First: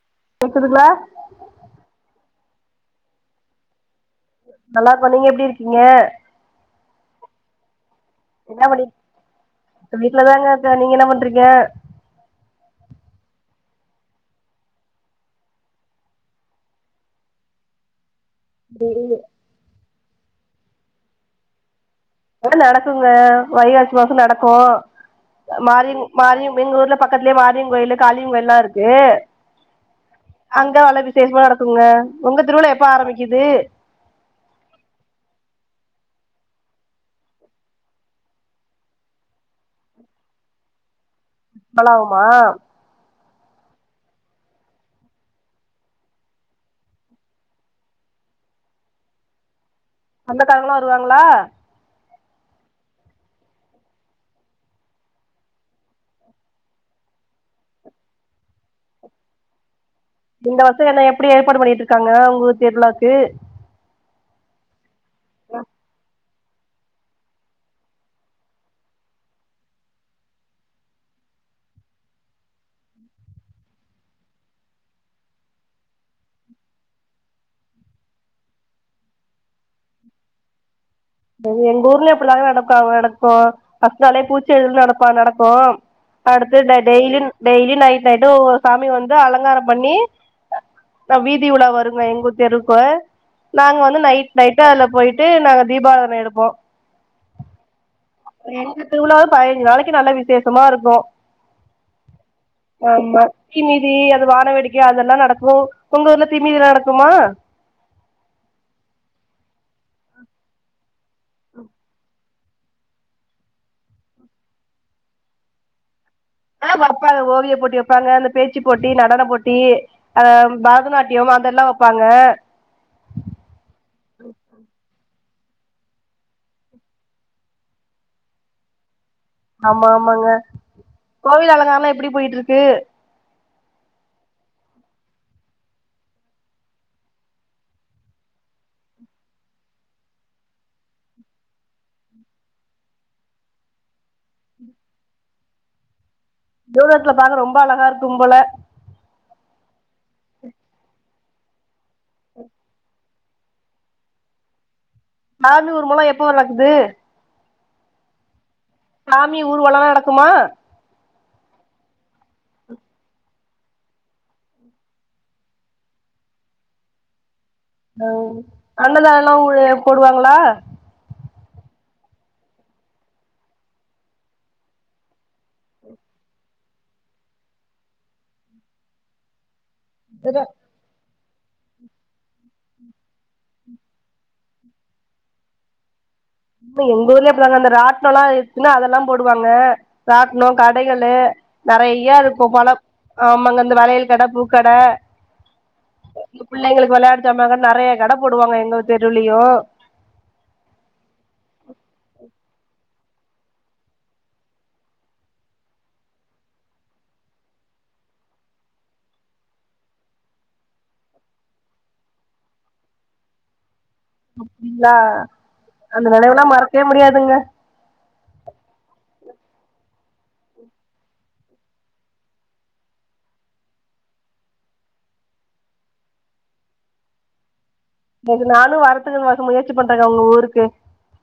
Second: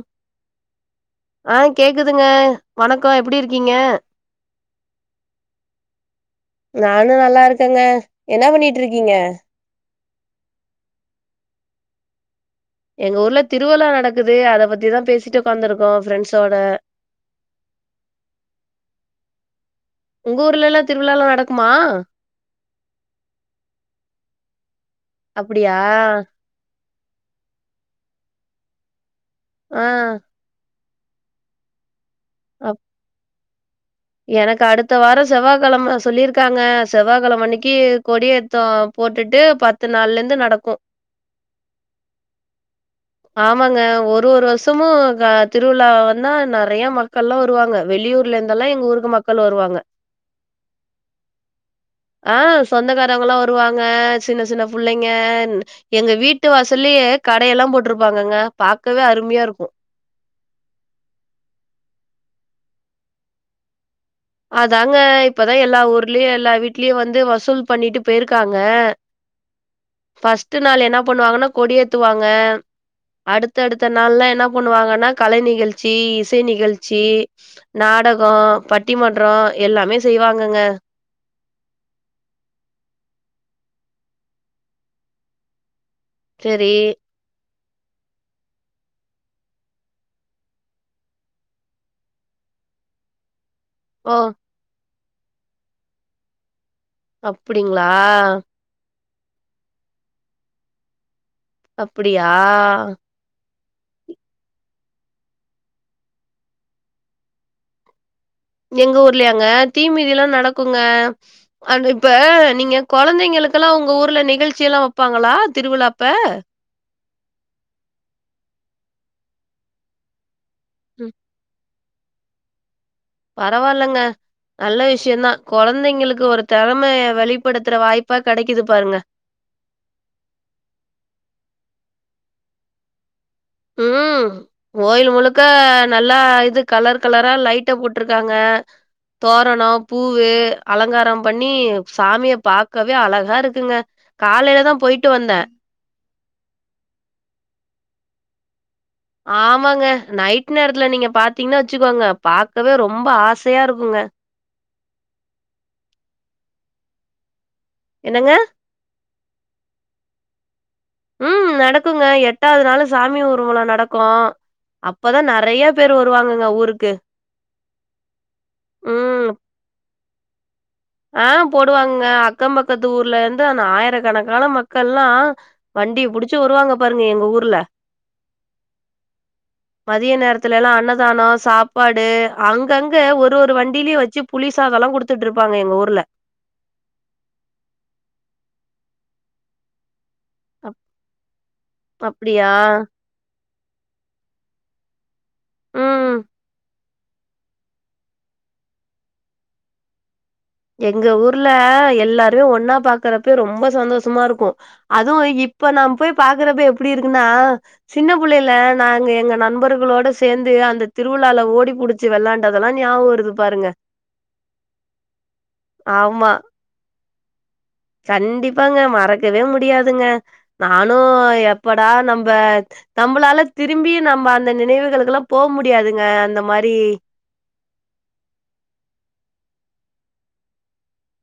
ம் கேக்குதுங்களா ஆ கேக்குதுங்க வணக்கோ எப்டி இருக்கீங்க நல்லாருக்கோ நீங்க எப்டி இருக்கீங்க நானு நல்லா இருக்கங்க என்ன பண்ணிட்டு இருக்கீங்க வீட்லதாங்க இருக்கெ நீங்க என்ன பண்றீங்க எங்க ஊர்ல திருவுழா நடக்குது அத பத்திதா பேசிட்டு உக்காதிருக்கோ ஃப்ரெண்ட்சோட [unintelligible] உங்க ஊர்லில்லா திருவிழால லா நடக்குமா ஆ நடக்குங்க வைகாசி மாசோ நடக்கு அப்டியா மாறிங் மாறியு எங்க ஊர்ல பக்கத்துலே மாரிங் கோயிலு காலியுங் கோயில் லா இருக்கு ஆ அங்க வல விசேஷமா நடக்குங்கா உங்க திருவிழா அப் எப்போ ஆரம்பிக்கிது எனக்கு அடுத்த வாரோ செவ்வாகழம சொல்லியிருக்காங்க செவ்வாகழம அன்னிக்கு கொடியேத்தோ போட்டுட்டு பத்து நாள்ளருந்து நடக்கு பலாவுமா ஆமாங்க ஒரு ஒரு வருஷமு கா திருவிழா வந்தா நறைய மக்கள்லா வருவாங்க வெளியூர் ல்லா இருந்தெல்லா எங்க ஊருக்கு மக்கள் வருவாங்க சொந்தகாரங்களா வருவாங்களா ஆ சொந்தக்காரவ்ங்களா வருவாங்க சின்ன சின்ன புள்ளைங்க எங்க வீட்டு வாசல்லயே கடையெல்லா போட்ருப்பாங்கங்க பாக்கவே அருமையா இருக்கு இந்த வர்ஷ என்ன எப்டி ஏற்பாடு பண்ணிக்கிட்ருக்காங்க உங்க ஊர் திருவிழாக்கு அதாங்க இப்பதா எல்லா ஊர்லையு எல்லா வீட்லையு வந்து வசூல் பண்ணிட்டு போய்ர்க்காங்க ஃபஸ்ட்டு நாள் என்ன பண்ணுவாங்கனா கொடி ஏத்துவாங்க அடுத்த அடுத்த நாள்லா என்ன பண்ணுவாங்கனா கலை நிகழ்ச்சி இசை நிகழ்ச்சி நாடகோ பட்டிமன்றோ எல்லாமே செய்வாங்கங்க அது எங்க ஊர்லையு இப்டிதாங்க நடப்பாங்க நடக்கு ஃபஸ்ட்டு நாலே பூச்செறி விழா சிறப்பா நடக்கு அடுத்து சரி. டெய் டெய்லின் டெய்லியு நைட் நைட்டு ஒவ்வொரு சாமி வந்து அலங்கார பண்ணி ஆ வீதி உழா வருங்க எங்கூர் தெருவுக்கு நாங்க வந்து ஓ! நைட் நைட்டு அதுல போயிட்டு நாங்க தீபாராதன எடுப்போ அப்டிங்ளா எங்கு ஊர் திருவிலா அது பதினஞ்சு நாளைக்கு நல்லா விசேஷமா இருக்கு அப்படியா? ஆமா தீ மீதி அது வான வெடிக்கை அதெல்லா நடக்கு ஒங்க ஊர்ல தீ மீதி நடக்குமா எங்க ஊர்லையாங்க தீ மிதிலா நடக்குங்க அது இப்ப நீங்க கொழந்தைங்களுக்கெல்லா உங்க ஊர்ல நிகழ்ச்சி எல்லா வெப்பாங்களா திருவிழா அப்ப ஆ வெப்பாங்க ஓவிய போட்டி வெப்பாங்க அந்த பேச்சு போட்டி நடன போட்டி ஆம் ம் பரதநாட்டியம் அதெல்லா வெப்பாங்க பரவால்லங்க நல்ல விஷ்யந்தா கொழந்தைங்களுக்கு ஒரு தெறமைய வெளிப்படுத்துற வாய்பா கெடைக்குது பாருங்க ஆமா ஆமாங்க கோவில் அழங்காரல்லா எப்டி போயிக்கிட்ருக்கு ம் கோயில் முழுக்கா நல்லா இது கலர் கலரா லைட்ட போட்ருக்காங்க தோரண பூவு அலங்காரம் பண்ணி சாமிய பாக்கவே அழகா இருக்குங்க காலைலதா போய்ட்டு வந்தே தூரத்த்துல பாக்க ரொம்ப அழகா இருக்கும் போல ஆமாங்க நைட்டு நேரத்துல நீங்க பாத்தீங்னா வெச்சிக்கோங்க பாக்கவே ரொம்ப ஆசையா இருக்குங்க மாமி ஊர்மொலோ எப்போ வரக்குது என்னங்க சாமி ஊர்வலலா நடக்குமா ம் நடக்குங்கா எட்டாவ்து நாளு சாமி ஊர்வல நடக்கு அப்பதா நெறைய பேரு வருவாங்கங்க ஊர்ருக்கு ஓ ம். அன்னதானல்லா ஊருல போடுவாங்களா ஆ போடுவாங்கங்க அக்கம் பக்கத்து ஊர்லருந்து அந்த ஆயிரக்கணக்கான மக்கள்லா வண்டிய புடிச்சி வருவாங்க பாருங்க எங்க ஊர்ல மதிய ர நேரத்துலேலா அன்னதான சாப் பாடு அங்கங்க ஒரு ஒரு வண்டிலயு வெச்சு புளிசாதோலா குடுத்துட்ருப்பாங்க எங்க ஊர்ல அ எங்க ஊர்லயு அப்டிதாங்க அந்த ராட்னோலா இருந்ச்சுனா அதல்லா போடுவாங்க ராட்னோ அப் கடைங்களு நெறையா இருக்கு அப்படியா? பழம் ஆமாங்க இந்த வளையல் கட பூக்கட ம். இந்த புள்ளைங்களுக் வெளயாட்டுசாமாங்கட் நெறைய கட போடுவாங்க எங்கவ் தெருவுலயு எங்க ஊர்ல எல்லாருமே ஒன்னா பாக்குறப்பயே ரொம்ப சந்தோஷமா இருக்கு அதுவு இப்ப நா போய் பாக்குறப்ப எப்டி இருக்குனா சின்ன புள்ளேலே நாங்க எங்க நண்பர்குளோட சேந்து அந்த திருவுழால ஓடி புடு ச்சு வெளாண்டதலா ஞாபு வருது பாருங்க அப்டிங்ளா அந்த ஆமா நெனைவுலா மறக்கவே முடியாதுங்க கண்டிப்பாங்க மறக்கவே முடியாதுங்க நானு எப்படா நம்ப நம்முளால திரும்பி நம்ப அந்த நினைவுகளுக்குலா போ முடியாதுங்க அந்த மாரி இன்னைக்கு நானு வரத்துக்குன் வசொ முயற்சி பண்றங்க உங்க ஊருக்கு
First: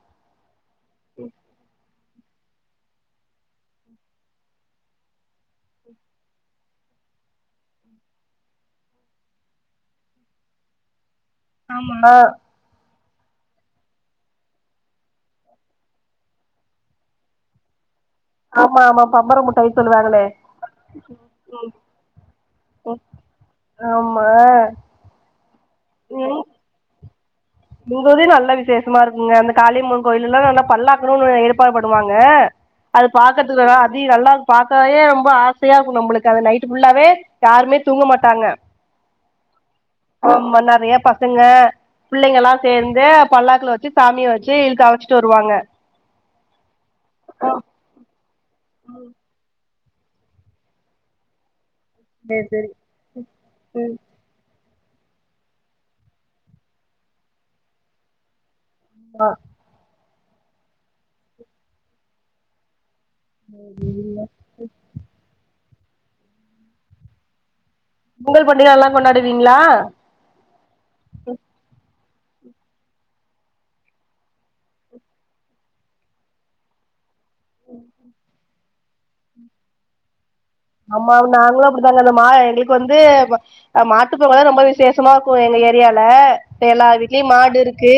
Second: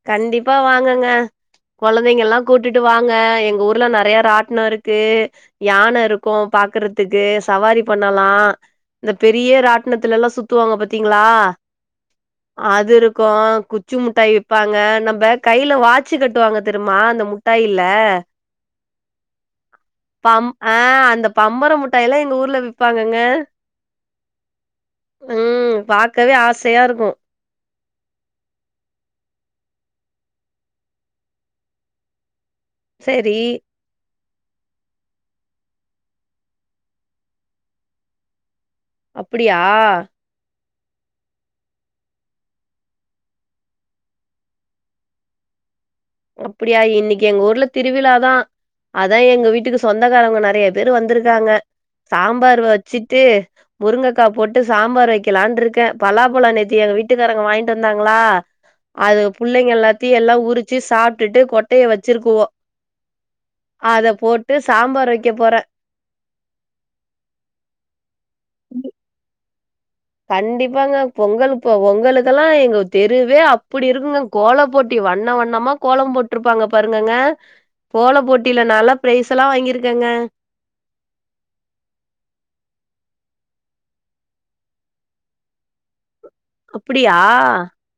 கண்டிப்பா வாங்கங்க கொழந்தைங்கலா கூட்டிட்டு வாங்க எங்க ஊர்ல நறையா ராட்னோ இருக்கு யான இருக்கு பாக்கறதுக்கு சவாரி பண்ணலா இந்த பெரிய ராட்னத்துலலா சுத்துவாங்க பாத்தீங்ளா ஆ அது இருக்கு குச்சி முட்டாயி விப்பாங்க நம்ப கைல வாச்சு கட்டுவாங்க தெருமா அந்த முட்டாயில ஆமா ஆமா பம்பர முட்டாய் சொல்லுவாங்களே பம் ஆ அந்த பம்பர முட்டாயலா எங்க ஊர்ல விப்பாங்கங்க ஆமா ம் பாக்கவே ஆசையா இருக்கு எங் ஊர்ல்யு நல்லா விசேஷமா இருக்குங்க அந்த காளியம்மன் கோய்லலா நல்லா பல்லாக்குணு ஒன்னு ஏற்பாடு பண்ணுவாங்க அது சேரி பாக்கர்துக்குலா அதி நல்லா பாக்கவயே ரொம்ப ஆசையா இருக்கு நம்முலுக்கு அந்த நைட்டு ஃபுல்லாவே யாருமே தூங்க மாட்டாங்க அப்புடியா ஆமா நெறையா பசங்க பிள்ளைங்கலா சேர்ந்து பல்லாக்குல வச்சு சாமிய வச்சு இழுத்து அலச்சிட்டு வருவாங்க அப்பிடியா இன்னிக்கு எங்க ஊர்ல திருவிழாதா அதா எங்க வீட்டுக்கு சொந்தக்காரவ்ங்க நறைய பேரு வந்திருக்காங்க சேரி சாம்பாரு சேரி வச்சுட்டு ம் முருங்க க்கா போட்டு சாம்பார் வைக்கலான்ட்ருக்க பலாபழோ நேத்தி எங்க வீட்டுக்காரங்க வாய்ன்ட்டு வந்தாங்ளா அது புள்ளைங்க எல்லாத்தையு எல்லா உரிச்சு சாப்டுட்டு கொட்டைய வச்சிருக்குவோ அத ம் போட்டு சாம்பார் வைக்க போற பொங்கல் பண்டிக நல்லா கொண்டாடுவீங்ளா கண்டிப்பாங்க பொங்கலு பொ பொங்கலுக்கெல்லா எங்க தெருவே அப்புடி இருக்குங்க கோல போட்டி வண்ண வண்ணமா கோலோ போட்ருப்பாங்க பாருங்கங்க கோல போட்டில நாலா பிரைசலா வாங்கிருக்கங்க ஆமா நாங்ளு அப்டித்தாங்க அந்த மா எங்ளுக்கு வந்து அ மாட்டுப்பொங்கல்தா ரொம்ப விசேஷமா இருக்கு எங்க ஏரியால எல்லா அப்டியா வீட்லயு மாடு இருக்கு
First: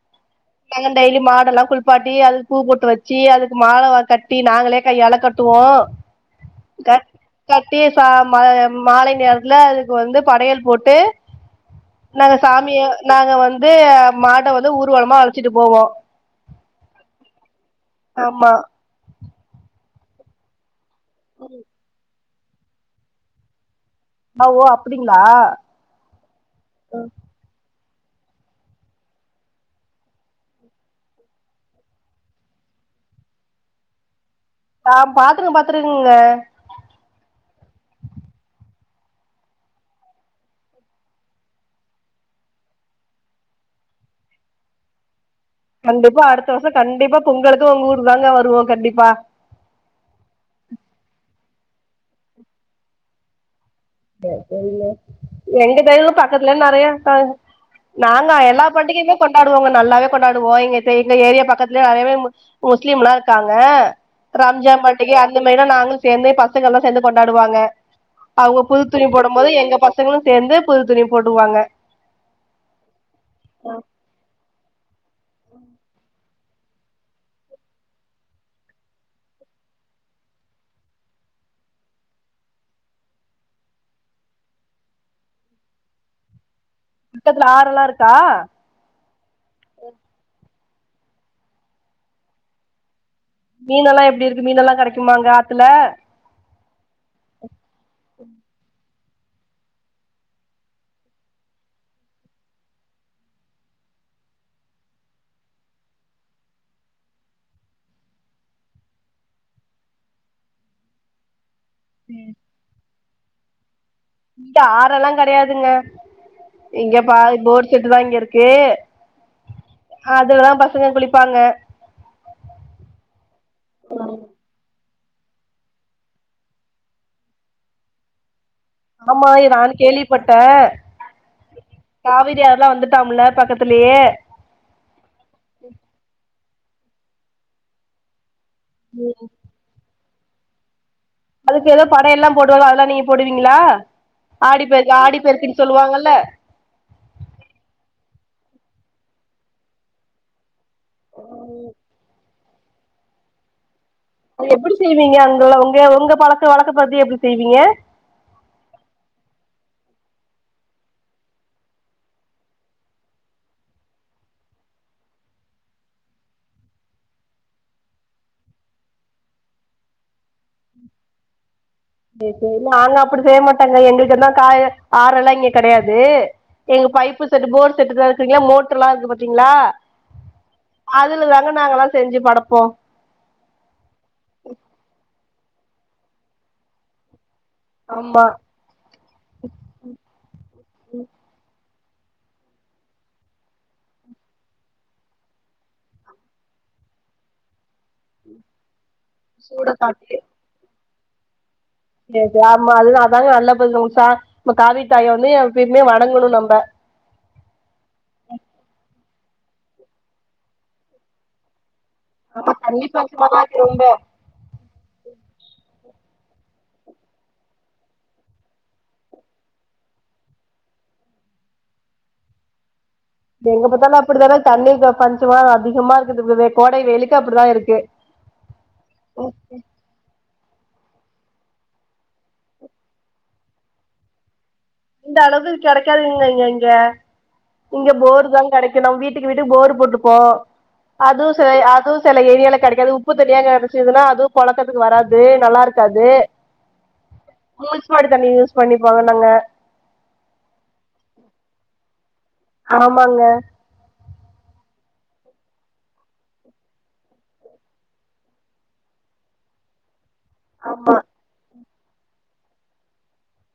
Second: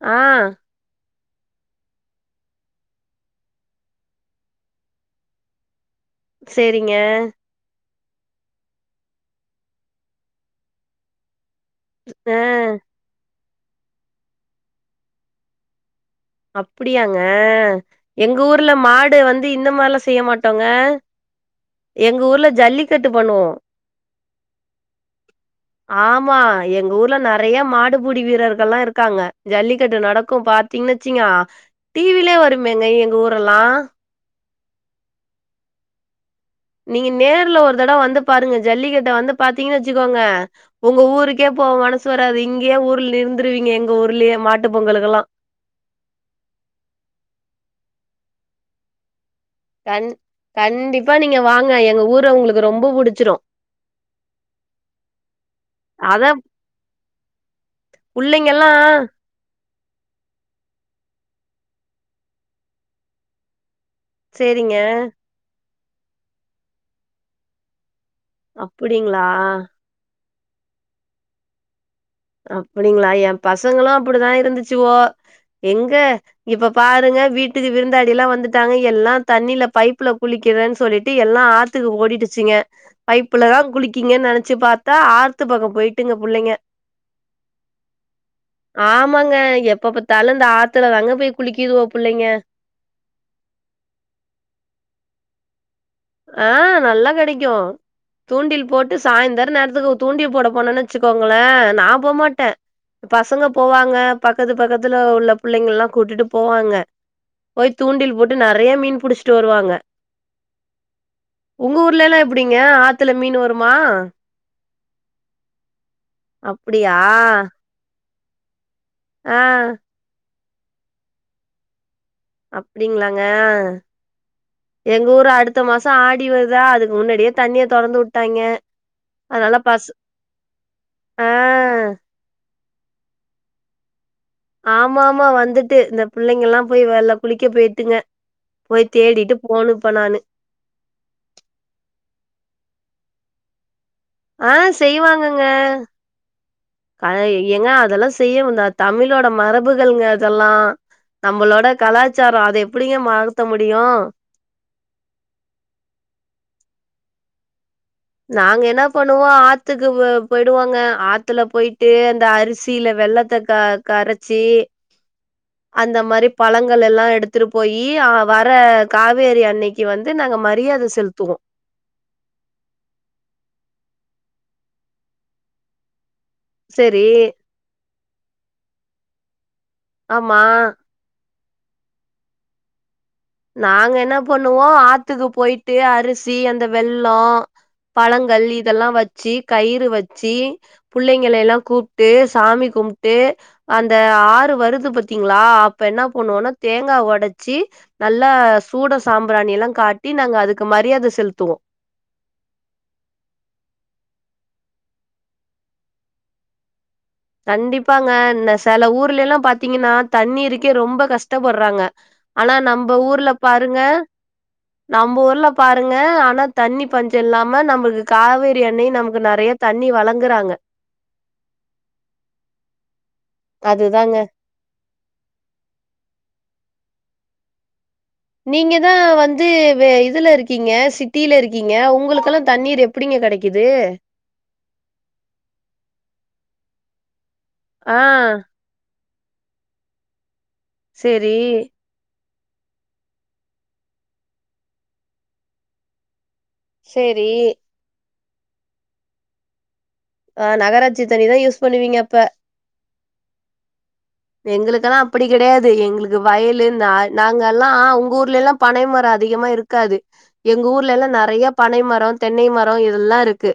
ஆ நாங்க டெய்லியு மாடெல்லா குள்பாட்டி அதுக்கு பூ பொட்டு வச்சு அதுக்கு மால வா கட்டி நாங்களே கையால் கட் துவோ சேரிங்க கட்டி ச மா மாலை நேரத்துல அதுக்கு வந்து படையல் போட்டு நாங்க ஆ சாமிய நாங்க வந்து மாட வந்து ஊர்வலமா அழச்சிட்டு போவோ அப்புடியாங்க எங்க ஆமா ஊர்ல மாடு வந்து இந்த மார்லா செய்ய மாட்டோங்க ஒரு எங்க ஊர்ல ஜல்லிக்கட்டு பண்ணுவோ ஆ ஓ அப்டிங்களா ஆமா எங்க ஊர்ல ந நெறய மாடுபுடி வீரர்கள்ல்லா இருக்காங்க ஜல்லிக்கட்டு நடக்கூ பாத்தீங்ன்னா சிங்கா டீவீலே வருமேங்க எங்க ஊரல்லா பா பாத்ருங்க பாத்துருங் க நீங்க நேர்ல ஒரு தட வந்து பாருங்க ஜல்லிக்கட்ட வந்து பாத்தீங்கன்னு வச்சுக்கோங்க உங்க ஊருக்கே போ மனசு வராது இங்கேயே ஊர்ல இருந்துருவீங்க எங்க ஊர்லேயே மாட்டு பொங்கலுகெல்லா கண்டிப்பா அடுத்த வருஷ கண்டிப்பா பொங்கலுக்கு ஒங்க ஊர் தாங்க வருவோ கண்டிப்பா கண் கண்டிப்பா நீங்க வாங்க எங்க ஊர உங்களுக்கு ரொம்ப புடிச்சிரும் எங்க தெருல அதா பக்கத்துல நறையா வித்தாங் நாங்க எல்லா புள்ளைங்கல்லா பண்டிகையுமே கொண்டாடுவோங்க நல்லாவே கொண்டாடுவோம் இங்க சைட்ல ஏரியா பக்கத்துலயே நெறையவே முஸ்லீம் எல்லா இருக்காங்க ரம்ஜா சேரிங்க பாண்டிகை அந்த மாரிலா நாங்களு சேந்தே பசங்கள்ல்லா சேந்து கொண்டாடுவாங்க அ புது துணி அப்டிங்களா போடும் போது எங்க பசங்களு சேந்து புது துணி போடுவாங்க அப்டிங்களா ஏ பசங்களும் அப்டிதா இருந்துச்சுவோ எங்க இப்ப பாருங்க வீட்டுக்கு விருந்தாடி எல்லா வந்துட்டாங்க எல்லா தண்ணியில பைப்ல குளிக்கிறேன்னு சொல்லிட்டு எல்லா ஆத் த்துக்கு ஓடிட்டுச்சுங்க பைப்புலதா குளிக்கீங்கன் நெனச்சு பாத்தா ஆத்து பக்கொ போய்ட்டுங்க புள்ளைங்க த்ல [unintelligible] இருக்கா ஆமாங்க எப்ப பாத்தாலும் இந்த ஆத்துல தாங்க போய் குளிக்கிதுவ புள்ளைங்க மீன்னெல்லா எப்டி இருக்கு மீன்னெல்லா கெடைக்குமா அங்க ஆத்துல ஆ நல்லா கெடக்கு தூண்டில் போட் ட்டு சாய்ந்தர நேரத்துக்கு தூண்டி போட போனும்ன்னு வச்சுக்கோங்களே நா போமாட்டே பசங்க போவாங்க பக்கத்து பக்கத்துல உள்ள புள்ளைங்கலல்லா கூட்டிட்டு போவாங்க போய் தூண்டில் போட்டு நெறைய மீன் புடிச்சிட்டு வருவாங்க உங்க ஊர்லல்லா எப்டிங்க ஆத்துல மீன் வருமா இங்க ஆறெல்லா கெடையாதுங்க அப்டியா இங்க பாதி போர் செட் தா இங்க இருக்கு ஆ அதுலதா பசங்க குளிப்பாங்க அப்டிங்களாங்க எங்க ஊரு அடுத்த மாசோ ஆடி வருதா அதுக்கு முன்னாடியே தண்ணிய தொறந்து விட்டாங்கெ ஆமா இ நானூ கேள்விப்பட்டே ஆ கெ காவிரி ஆறல்லா வந்துட்டாம்ல பக்கத்துலேயே ஆமா ஆமா வந்துட்டு இந்த புள்ளைங்க எல்லா போய் வெள்ள குளிக்க போய்ட்டுங்க போய் தேடிட்டு போனு இப்ப நானு அதுக்கு ஏதோ படை எல்லா போடுவாங்களே அதெல்லா நீங்க போடுவீங்களா ஆ ஆடிப்பெருக்கு ஆடி பெருக்குன்னு சொல்லுவாங்கல்ல அத ஏங்க அதெல்லா செய்யனுந்தா தமிழோட மரபுகள்ங்க அதல்லா நம்பளோட கலாச்சாரொ அத எப்டிங்க மாத்த முடியு அத் எப்டி செய்வீங்க அங்க உங்க உங்க பழக்க வழக்க பத்தி எப்டி செய்வீங்க நாங்க என்ன பண்ணுவோ ஆத்துக்கு போயிடுவோங்க ஆத்துல போயிட்டு அந்த அரிசியில வெல்லத்த க கரச்சி அந்த மாரி பழங்கள் எல்லா எடுத்துட்டு போயி் வர்ற காவேரி அன்னைக்கு க்கி வந்து நாங்க மரியாத செலுத்துவோ சரி சரி நாங்க அப்டி செய்ய மாட்டாங்க எங்களுக்கு தா காய ஆறு எல்லா இங்கெ கெடையாது எங்க செரி பைப்பு செட் போர் செட்டுதா இருக்கீங்களா மோட்ருல்லா இருக்கு பாத்தீங்ளா ஆமா அதுல தாங்க நாங்க எல்லா செஞ்சு படப்போ நாங்க என்ன பண்ணுவோம் ஆத்துக்கு போயிட்டு அரிசி அந்த வெல்லோ ஆமா பழங்கள் இதெல்லா வச்சி கயிறு வச்சி புள்ளைங்கள எல்லா கூப்புட்டு சாமி கும்புட்டு அந்த ஆறு வருது பாத்தீங்ளா அப்ப என்னா பண்ணுவோனா தேங்கா ஒடச்சி நல்லா சூடோ சாம்பிராணியலா காட்டி நாங்க அதுக்கு மரியாத செல்த்துவோ சேர் சேர் ஆமா அதுதா அதாங்க நல்ல பேசுற உங்குளுக் சா நம்ம காவிரித்தாய வந்து எப்பய்மே வணங்கணு நம்ப கண்டிப்பாங்க இந்த செல ஊர்லேலா பாத்தீங்குனா தண்ணீருக்கே ரொம்ப கஷ்டப்பட்றாங்க ஆமா ஆனா தண்ணி நம்ப பஞ்சமா ஊர்ல தா இருக்கு பாருங்க ரொம்ப நம்ப ஊர்ல பாருங்க ஆனா தண்ணி பஞ்ச இல்லாம நம்பளுக்கு காவேரி அண்ணயு நமக்கு நறைய தண்ணி வழங்குறாங்க எங்க பாத்தாலு அதுதாங்க அப்படித்தானே தண்ணிக்கு பஞ்சமா அதிகமா இருக்குது கோடை வெயிலுக்கு அப்படிதா இருக்கு நீங்க தா வந்து வே இதுல இருக் கிங்க சிட்டியில இருக்கீங்க உங்களுக்கெல்லா தண்ணீர் எப்படிங்க கடைக்குது இந்த அளவு கிடைக்காதுங்க இங்க இங்க இங்க ஆ போர் தா கடை கு நம் வீட்டுக்கு வீடு போர் போட்ருப்போ அதுவு சேரி ச அதுவு சில ஏரியால கிடைக்காது உப்பு தண்ணியாக் கிடச்சுதுனா அது பொழக்கத்துக்கு வராது நல்லா இருக்காது சேரி போஸ்மாடு தண்ணி யூஸ் பண்ணிப்போங்க நாங்க ஆ நகராட்சி தண்ணிதா யூஸ் பண்ணுவீங்க அப்ப ஆமாங்க எங்களுக்கெல்லா அப்படி கிடையாது எங்களுக்கு வயலு இந்த நா நாங்க எல்லா உங்க ஊர்ல எல்லா பனைமர அதிகமா இருக் காது எங்க ஊர்ல எல்லா நறைய பனை மரோ தென்னை மரோ எல்லா இருக்கு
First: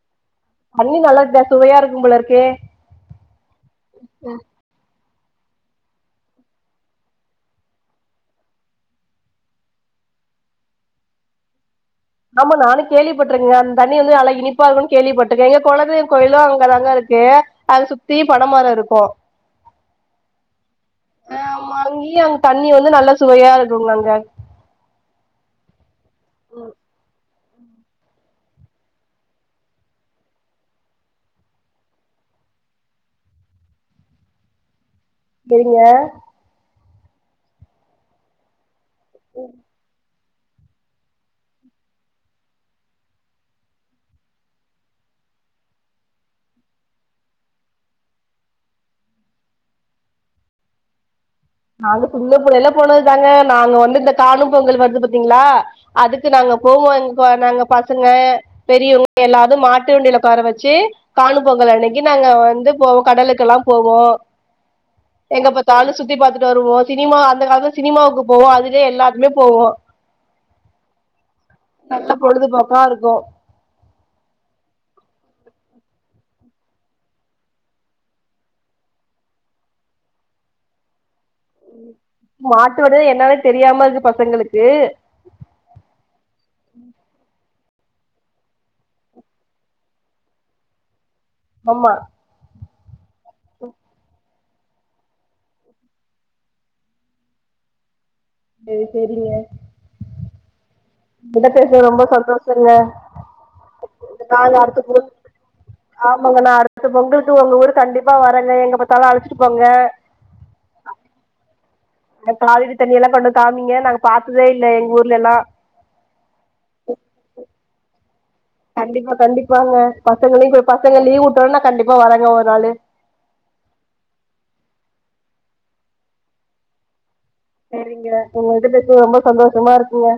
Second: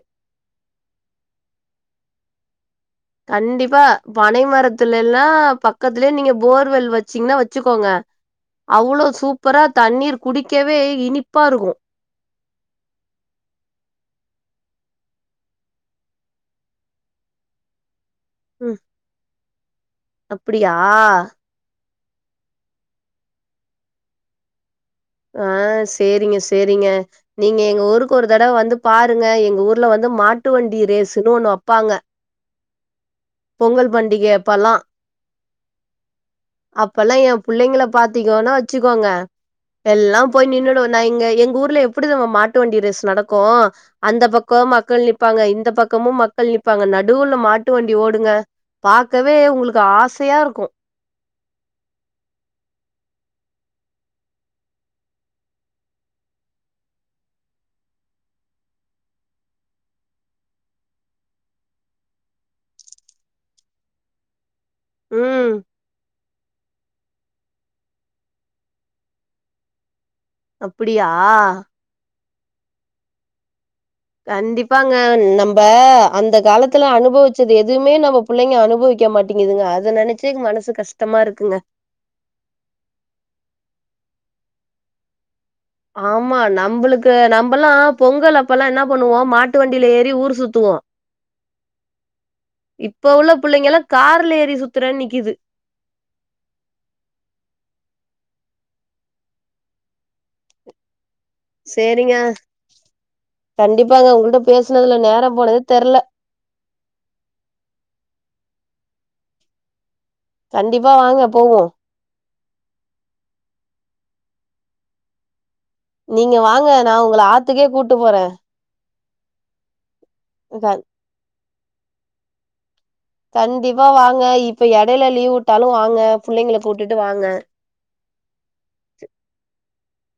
தண்ணி நல்லதுதா சுவையா இருக்கும்போல இருக்கே கண்டிப்பா பனை மரத்துல எல்லா பக்கத்துலே நீங்க போர்வெல் வச்சீங்ன்னா வச்சுக்கோங்க அவ்ளோ சூப்பரா தண்ணீர் குடிக்கவே இனிப்பா இருக்கு ஆமா நானு கேள்விப்பட்ருங் அந் தண்ணி வந்து அலை இனிப்பா இருக்குன் கேள்விப்பட்டிருக்கே எங்க கொலதெய்வ் கோயிலு அங்கதாங்க இருக்கு அது சுத்தி பனமர ம் இருக்கு அப்டியா அ வாங்கி அங் தண்ணி வந்து நல்லா சுவையா இருக்குங்க அங்க ஆ சேரிங்க சேரிங்க நீங்க எங்க ஊருக்கு ஒரு தடவ வந்து பாருங்க எங்க ஊர்ல வந்து மாட்டு வண்டி ரேசுன்னு ஒண்ணு அப்பாங்க பொங்கல் பண்டிக அப்பல்லா நீங்க அப்பெல்லா எ புள்ளைங்கல பாத்திங்கோன்னா வச்சுக்கோங்க எல்லாம் போய் நின்னுடு நா இங்க எங்க ஊர்ல எப்படி தெரியுமா நம்ம மாட்டு வண்டி ரெஸ் நடக்கு அந்த பக்கோ மக்கள் நிப்பாங்க இந்த பக்கமு மக்கள் நிப்பாங்க நடுவுல மாட்டு வண் டி ஓடுங்க பாக்கவே உங்களுக்கு ஆசையா இருக்கு நாங்க சின்ன புள்ளையில போனது தாங்க நாங்க வந்து இந்த காணும் பொங்கல் வருது பாத்தீங்களா அதுக்கு நாங்க போவோ எங்க நாங்க பசங்க பெரியவங்க எல்லாரு மாட்டு வண்டியில உக்கார வச்சு காணு பொங்கல் அன்னைக்கு நாங்க வந்து போவோ கடலுக்கெல்லா போவோ ம் எங்கப்பாத்தாலு சுத்தி பாத்து டு வருவோ சினிமா அந்த காலத்துல சினிமாவுக்கு போவோ அதுவே எல்லாருக்குமே போவோ அப்படியா நல்ல பொழுதுபோக்கா இருக்கு கண்டிப்பாங்க நம்ப அந்த காலத்துல அனுபவிச்சது எதுமே நம்ப புள்ளைங்க அனுபவிக்க மாட்டிங்குதுங்க அத நெனச்சு மனசு கஷ்டமா இருக்குங்க மாட்டு வடு என்னானே தெரியாம இருக்கு பசங்களுக்கு ஆமா நம்பளுக்கு நம்பல்லா பொங்கல் அப்பல்லா என்னா பண்ணுவோ மாட்டு வண்டியில ஏறி ஊர் சுத்துவோ ஆமா இப்ப உள்ள புள்ளைங்க எல்லா கார்ல ஏறி சுத்துறேன் நிக்குது செரி செரிங்க உங்கிட்ட பேசுனது ரொம்ப சேரிங்க சந்தோஷங்க கண்டிப்பாங்க உங்கள்ட்ட நாங்க அடுத்த பொ பேசுனதுல நேரோ போனதே தெர்ல ஆமாங்க நா அடுத்த பொங்களுக்கு உங்க ஊருக்கு கண்டிப்பா வரேங்க எங்க பாத்தாலு அழச்சிட்டு போங்க கண்டிப்பா வாங்க போவு அந்த காவேரி தண்ணியெல்லா கொண்டு வந்து காமிங்க நாங்க பாத்ததே இல்ல எங்க ஊர்லல்லா நீங்க வாங்க நா உங்கள ஆத்துக்கே கூட்டு போறே கண்டிப்பா கண்டிப்பாங்க பசங்களையு க பசங்க லீவ் வுட்டோன்ன கண்டிப்பா வரேங்க ஒரு நாளு கண்டிப்பா வாங்க இப்ப எடையில லீவ் வுட்டாலு வாங்க புள்ளங்களை கூட்டுட்டு வாங்க செரிங்க உங்ககிட்ட பேசுனது ரொம்ப சந்தோஷமா இருக்குங்க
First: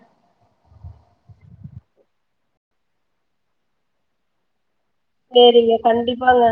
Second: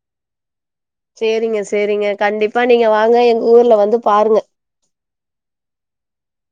சேரிங்க சேரிங்க கண்டிப்பா நீங்க வாங்க எங்க ஊர்ல வந்து பாருங்க சேரிங்க கண்டிப்பாங்க